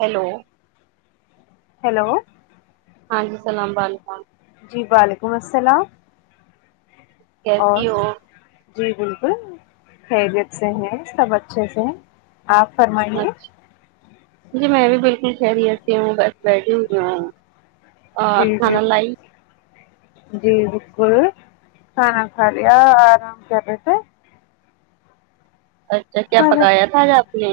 Hello hello ہاں جی سلام و علیکم جی وعلیکم اسلام کیسی اور ہو جی بالکل خیریت سے ہیں سب اچھے سے ہیں آپ فرمائیے اچھا جی میں بھی بالکل خیریت ہوں بس بیٹھی ہوئی ہوں جی اور جی کھانا لائی جی بالکل کھانا کھا لیا آرام کر رہے تھے اچھا کیا کھانا پکایا تھا آج آپ نے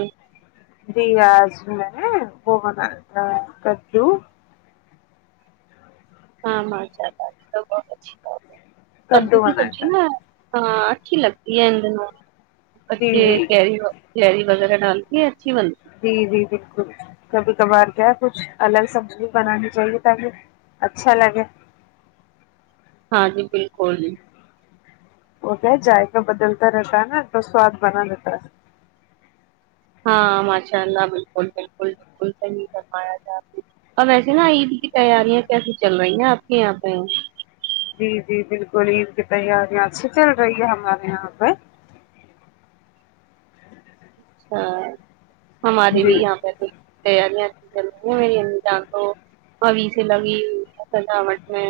جی آج میں نے وہ بنایا تھا کددو ہاں ماں جا تا تو بہت اچھی بات کدو کی بنایا سبزی تھا نا ہاں اچھی لگتی ہے ان دنوں جی بچے جی کیری ہو کیری وغیرہ ڈال کے اچھی بنتی ہے۔ جی جی بالکل کبھی کبھار کیا ہے کچھ الگ سبزی بنانی چاہیے تاکہ اچھا لگے ہاں جی بالکل وہ کیا ہے جائقہ بدلتا رہتا ہے نا تو سواد بنا رہتا ہے ہاں ماشاء اللہ بالکل بالکل بالکل صحیح فر مایا تھا آپ نے اور ویسے نا عید کی تیاریاں کیسی چل رہی ہیں آپ کے یہاں پہ جی جی بالکل عید کی تیاریاں اچھی چل رہی ہے ہمارے یہاں پہ اچھا ہمارے جی بھی یہاں پر بھی تیاریاں اچھی چل رہی ہیں میری امی جان تو ابھی سے لگی ہوی ہے سجاوٹ میں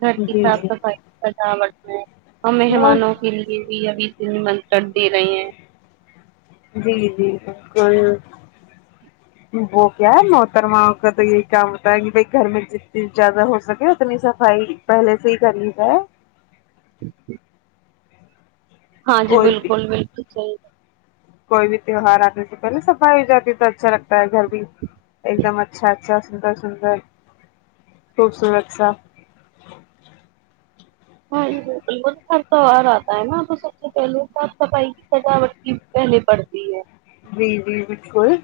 گھر کی جی صاف جی صفائی سجاوٹ میں اور بس مہمانوں کے لیے بھی ابھی نمنترن دے رہے ہیں جی جی بالکل وہ کیا ہے محترما آپ کا تو یہی کام ہوتا ہے کہ بھائی گھر میں جتنی ذیادہ ہو سکے اتنی صفائی پہلے سے ہی کرلی ہے ہاں جی کوئی بھی بالکل بالکل صحیح کوئی بھی تہوار آنے سے پہلے صفائی ہو جاتی ہے تو اچھا لگتا ہے گھر بھی ایک دم اچھا اچھا سندر سندر خوبصورت سا ہاں جی بالکل تو ہر تہوار آتا ہے نا تو سب سے پہلے صاف صفائی کی سجاوٹ کی پہلے پڑتی ہے جی جی بالکل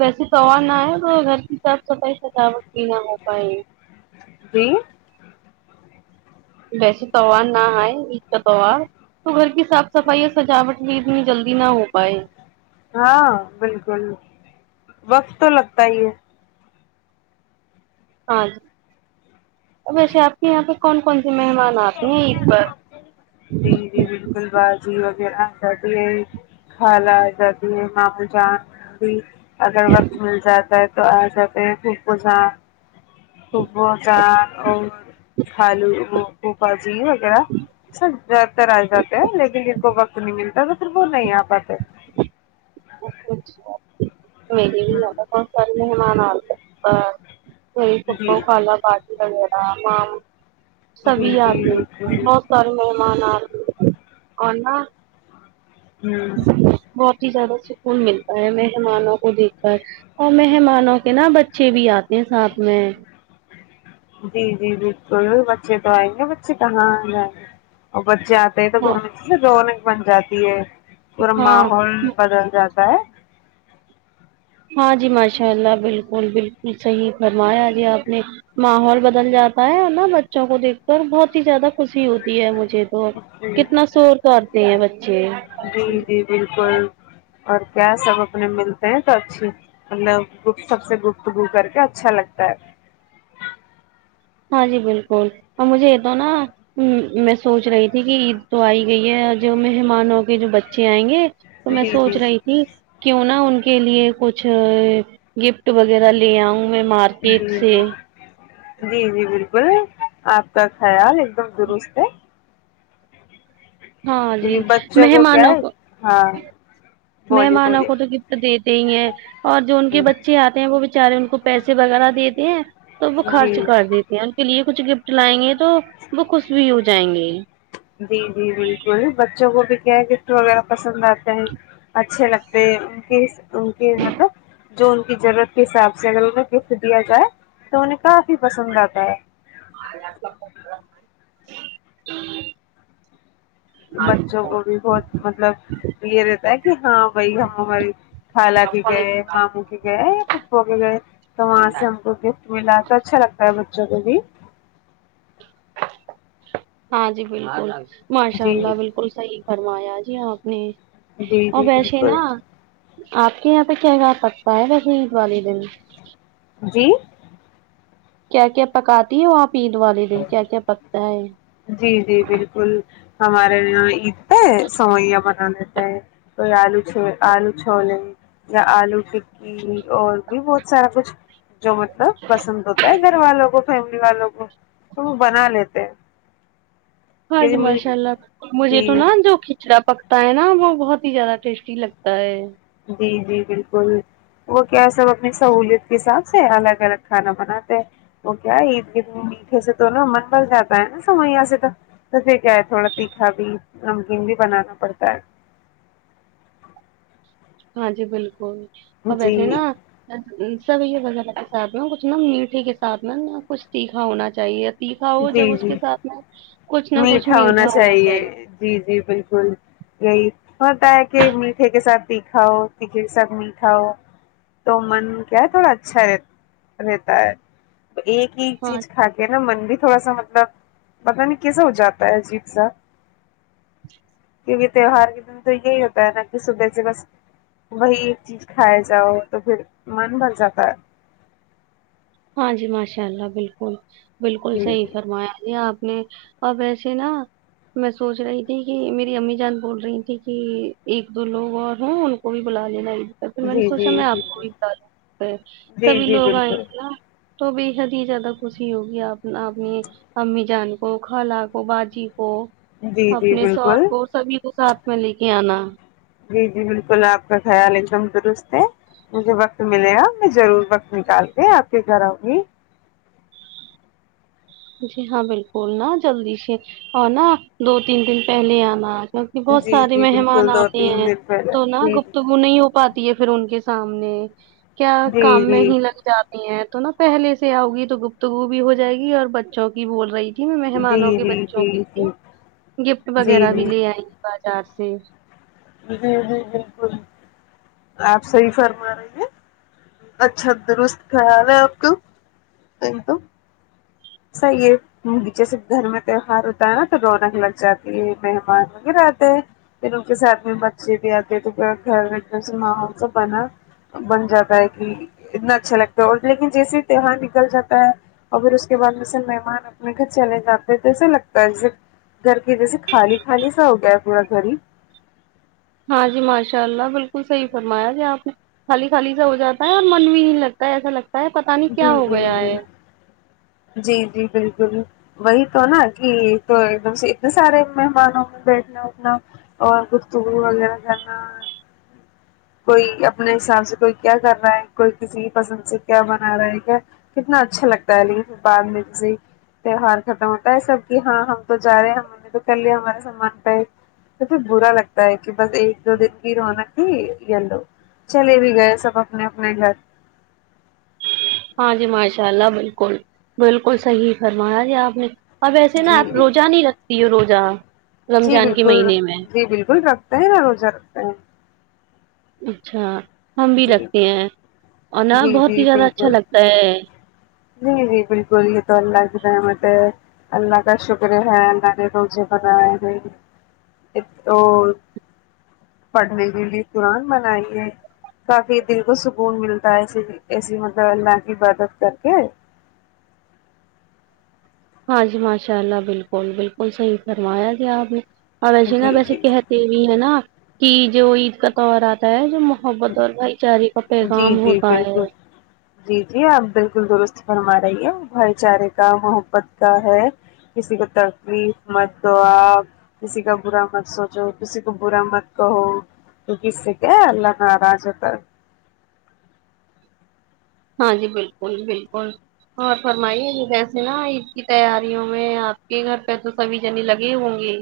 ویسے تو [unintelligible] ہے تو گھر کی صاف صفائی سجاوٹ بھی نہ ہو پائے جی ویسے توار نہ آئے عید کا توار تو گھر کی صاف صفائی اور سجاوٹ بھی اتنی جلدی نہ ہو پائے ہاں بالکل وقت تو لگتا ہی ہے ہاں جی ویسے آپ کے یہاں پہ کون کونسے مہمان آتے ہیں عید پر جی جی بالکل باجی وغیرہ سبھی خالہ آجاتی ہے مامو جان اگر وقت مل جاتا ہے تو آ جاتے ہیں پھوپھو جان پھپو جان اور خالو پھوپا جی وغیرہ سر زیادہ تر آ جاتے ہیں لیکن جن کو وقت نہیں ملتا تو پھر وہ نہیں آ پاتے ہوں، [unintelligible] سارے مہمان آ ہاں کوئی جی پھوپو جی خالا باجی وغیرہ مامو سبھی جی آتے بالکل بہت سارے مہمان آتے اور نا ہمم بہت ہی زیادہ سکون ملتا ہے مہمانوں کو دیکھ کر اور مہمانوں کے نا بچے بھی آتے ہیں ساتھ میں جی جی بالکل بچے تو آئیں گے بچے کہاں جائیں گے اور بچے آ تے ہے تو گھر ہاں میں رونق بن جاتی ہے پورا ہاں ماحول بدل جاتا ہے ہاں جی ماشاء اللہ بالکل بالکل صحیح فرمایا جی آپ نے ماحول بدل جاتا ہے اور نا بچوں کو دیکھ کر بہت ہی زیادہ خوشی ہوتی ہے مجھے تو جی کتنا شور کرتے ہیں بچے جی جی بالکل اور کیا سب اپنے ملتے ہیں تو اچھی مطلب گفت سب سے گفتگو کر کے اچھا لگتا ہے ہاں جی بالکل اور مجھے یہ تو نا ہمم میں سوچ رہی تھی کہ عید تو آئی گئی ہے جو مہمان ہو کے جو بچے آئیں گے تو میں جی جی سوچ رہی تھی کیوں نا ان کے لیے کچھ گفٹ وغیرہ لے آؤں میں مار جی جی جی جی بالکل آپ کا خیال ایک دم درست ہے ہاں جی کیونکہ بچوں کیا مہمانوں ہے کو ہاں بولیے مہمانوں بولیے کو تو گفٹ دیتے ہی ہیں اور جو ان کے ہوں، بچے آتے ہیں وہ بچارے ان کو پیسے وغیرہ دیتے ہیں تو وہ خرچ جی کر دیتے ہیں ان کے لیے کچھ گفٹ لائیں گے تو تو وہ خوش بھی ہو جائیں گے جی جی بالکل بچوں کو بھی کیا گفٹ وغیرہ پسند آتے ہیں اچھے لگتے دے گس انکے مطلب جو ان کی ضرورت کے حساب سے اگر انہیں گفٹ دیا جائے تو انہیں کافی پسند آتا ہے [unintelligible] بچوں کو بھی بہت مطلب یہ رہتا ہے کہ ہاں بھائی ہم ہماری خالا کے گئے ماموں کے گئے یا پھوپوں کے گئے تو وہاں سے ہم کو گفٹ ملا تو اچھا لگتا ہے بچوں کو بھی ہاں جی بالکل ماشاء جی اللہ بالکل صحی فرمایا جی آپ نے جی اور جی ویسے بالکل نا آپ کے یہاں پہ کیا پکتا ہے ویسے عید والی دن جی کیا کیا پکاتی ہو آپ عید والے دن کیا کیا پکتا ہے جی جی بالکل ہمارے یہاں عید پہ سوئیا بنا لیتے ہے کوئی آلو چھ آلو چھوولیں یا آلو ٹکی اور بھی بہت سارا کچھ جو مطلب پسند ہوتا ہے گھر والوں کو فیملی والوں کو تو وہ بنا لیتے ہیں ہاں جی کیونکہ میٹ ماشاء اللہ مجھے تو جی نا جوکھ چرا پکتا ہے نا وہ بہت ہی زیادہ ٹیسٹی لگتا ہے جی جی بالکل وہ کیا سب اپنی سہوولت کے حساب سے الگ الگ کھانا بناتے ہیں وہ کیا ہے عید گد میٹھے سے تو نا من بن جاتا ہے نا سمویا سے تو توسے کیا ہے تھوڑا تیکھا بھی نمکین بھی بنانا پڑتا ہے ہاں جی بالکل اور ویسے جی نا سوییا وغیرہ کے ساتھ میں کچھ نا میٹھے کے ساتھ میں نہا کچھ تیکھا ہونا چاہیے تیکھا ہو جب جی اس جی کے ساتھ میں کچھ نہ کچھ میٹھا ہونا چاہیے جی جی بالکل یہی ہوتا ہے کہ میٹھے کے ساتھ تیکھا ہو تیکھے کے ساتھ میٹھا ہو تو من کیا ہے تھوڑا اچھا رہ رہتا ہے ایک ایک ہاں چیز کھا کے نا من بھی تھوڑا سا مطلب پتا نہیں کیسا ہو جاتا ہے عجیب سا کیونکہ تیوہار کے دن تو یہی ہوتا ہے نا کہ صبح سے بس وہی ایک چیز کھائے جاؤ تو پھر من بھر جاتا ہے ہاں جی ماشاء اللہ بالکل بالکل جی صحیح فرمایا جی آپ نے اب ایسے نہ میں سوچ رہی تھی کہ میری امی جان بول رہی تھی کہ ایک دو لوگ اور ہوں ان کو بھی بلا لینا ہی دیتا پھر میں نے جی سوچا جی میں جی آپ کو بھی بلنلونگی بالکل پھر جی سبھی جی لوگ بالکل آئینگے نہ تو بے حد ہی زیادہ خوشی ہوگی آپ آپنی امی جان کو کھلا کو باجی کو جی جی اپنے شوہر بالکل کو سبھی کو ساتھ میں لے کے آنا جی جی بالکل آپ کا خیال ایک دم درست ہے مجھے وقت ملے گا میں ضرور وقت نکال کے آپ کے گھر آؤں گی جی ہاں بالکل نا جلدی سے اور نا دو تین دن پہلے آنا آج بہت جی سارے جی مہمان بالکل دو آتے تین ہیں دن پہلے تو نہ جی گفتگو وہ نہیں ہو پاتی ہے پھر ان کے سامنے کیا جی کام میں جی ہی لگ جاتا تے ہیں تو نا پہلے سے آؤگی تو گفتگو بھی ہو جائے گی اور بچوں کی بول رہی تھی نہ میں جی مہمانوں کے جی جی بچوں کے جی لیے گفٹ جی وغیرہ بھی جی لے آئی بازار سے [unintelligible] بالکل آپ صحیح فرما رہی ہیں اچھا درست خیال ہے آپ کا ایک دم صحیح ہے جیسے گھر میں تیوہار ہوتا ہے نا تو رونق لگ جاتی ہے مہمان وغیرہ آتے ہیں پھر ان کے ساتھ میں بچے بھی آتے تو پھر گھر میں ماحول سا بنا بن جاتا ہے کہ اتنا اچھا لگتا ہے اور لیکن جیسے تہوار نکل جاتا ہے اور پھر اس اس کے بعد میں سب مہمان اپنے گھر چلے جاتے ہیں تو ایسا لگتا جیسے گھر کے جیسے خالی خالی سا ہو گیا ہے پورا گھر ہی ہاں جی ماشاء اللہ بالکل صحیح فرمایا جی آپ نے خالی خالی سا ہو جاتا ہے اور من بھی نہیں لگتا ہے ایسا لگتا ہے پتا نہیں جی کیا ہو گیا ہے جی جی جی جی بالکل وہی تو نا کہ تو ایک دم سے اتنے سارے مہمانوں میں بیٹھنا اٹھنا اور گفتگو وغیرہ کرنا کوئی اپنے حساب سے کوئی کیا کر رہا ہے کوئی کسی کی پسند سے کیا بنا رہا ہے کیا کتنا اچھا لگتا ہے نئی دال مرچی تیوہار ختم ہوتا ہے سب کی ہاں ہم تو جا رہے ہیں ہم نے تو کر لیا ہمارا سامان پیک مجھے برا لگتا ہے کہ بس ایک دو دن کی رونق تھی یلو چلے بھی گئے سب اپنے اپنے گھر ہاں جی ماشاء اللہ بالکل بالکل صحیح فرمایا جی آپ نے اب ویسے نا جی آپ روزہ نہیں رکھتی ہے روزہ جی رمضان کے بالکل مہینے میں جی بالکل رکھتے ہے نہ روزہ رکھتے ہے اچھا ہم بھی جی رکھتے ہیں اور نہ جی بہت ہی جی زیادہ اچھا بالکل لگتا ہے جی جی بالکل یہ تو اللہ کی رحمت ہے اللہ کا شکر ہے اللہ نے روزے بنائے ہیں ایک تو پڑھنے کے لیے قرآن بنائی ہے کافی دل کو سکون ملتا ہے ایسی ایسی مطلب اللہ کی عبادت کر کے ہاں جی ماشاء اللہ بالکل بالکل صحیح فرمایا جی آپ نے اور ویسے نہ جی ویسے جی کہہ یہ ہی ہے نا کہ جو عید کا تہوار آتا ہے جو محبت اور بھائی چارے کا جی پیغام جی ہوتا ہے بالکل جی جی آپ بالکل درست فرما رہی ہیں بھائی چارے کا محبت کا ہے کسی کو تکلیف مت دو آپ کسی کا برا مت سوچو کسی کو برا مت کہو کیونکہ اس سے کیا ہے اللہ ناراض ہوتا ہے ہاں جی بالکل بالکل اور فرمائیے ویسے نا عید کی تیاریوں میں آپ کے گھر پہ تو سبھی جنے لگے ہوں گے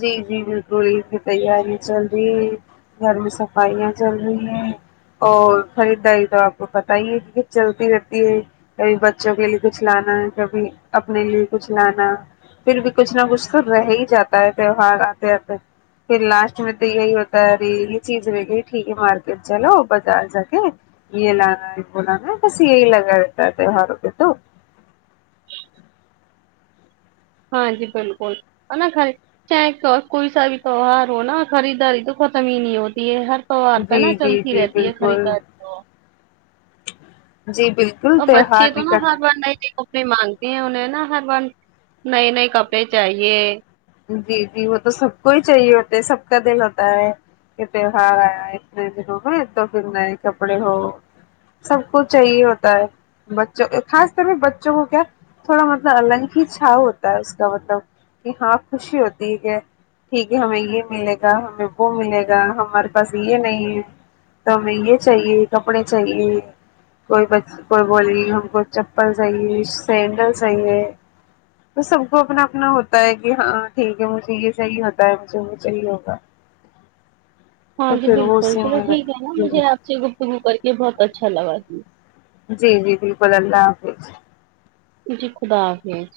جی جی بالکل عید کی تیاری چل رہی گھر میں صفائیاں چل رہی ہیں اور خریداری تو آپ کو پتا ہی ہے کہ چلتی رہتی ہے کبھی بچوں کے لیے کچھ لانا کبھی اپنے لیے کچھ لانا پھر بھی کچھ نہ کچھ تو رہ ہی جاتا ہے تہوہار آتے آتے پھر لاسٹ میں تو یہی ہوتا ہے اری یہ چیز و گی ٹھیک ہے مارکیٹ چلو بازار جا کے یہ لانا ہے وہ لانا ہے بس یہی لگا رہتا ہے تیوہاروں پے تو ہاں جی بالکل ہے نا گھر چیک کوئی سا بھی تیوار ہو نا خریداری تو ختم ہی نہیں ہوتی ہے ہر سار پہ نا جی جی چلتی جی رہتی ہے بالکل خریداری تو جی بالکل اور بچے تہوار تو نا نکل ہر بار نئے ہی اپنی مانتی ہیں انہیں نا ہر بار نئے نئے کپڑے چاہیے جی جی وہ تو سب کو ہی چاہیے ہوتا ہے سب کا دل ہوتا ہے تہوار آیا اتنے دنوں میں تو پھر نئے کپڑے ہو سب کو چاہیے ہوتا ہے بچوں خاص طور پے بچوں کو کیا تھوڑا مطلب الگ ہی چھاؤ ہوتا ہے اس کا مطلب کہ ہاں خوشی ہوتی ہے کہ ٹھیک ہے ہمیں یہ ملے گا ہمیں وہ ملے گا ہمارے پاس یہ نہیں ہے تو ہمیں یہ چاہیے کپڑے چاہیے کوئی بچھ کوئی بولے گی ہم کو چپل چاہیے سینڈل چاہیے ہے تو سب کو اپنا اپنا ہوتا ہے کہ ہاں ٹھیک ہے مجھے یہ چاہیے ہوتا ہے مجھے وہ چاہیے ہوگا ہاں تو جی پھر وہ بالکل اسی چلو میں ٹھیک ہے لگ نا مجھے آپ سے گفتگو کر کے بہت اچھا لگا جی جی بالکل اللہ حافظ جی خدا حافظ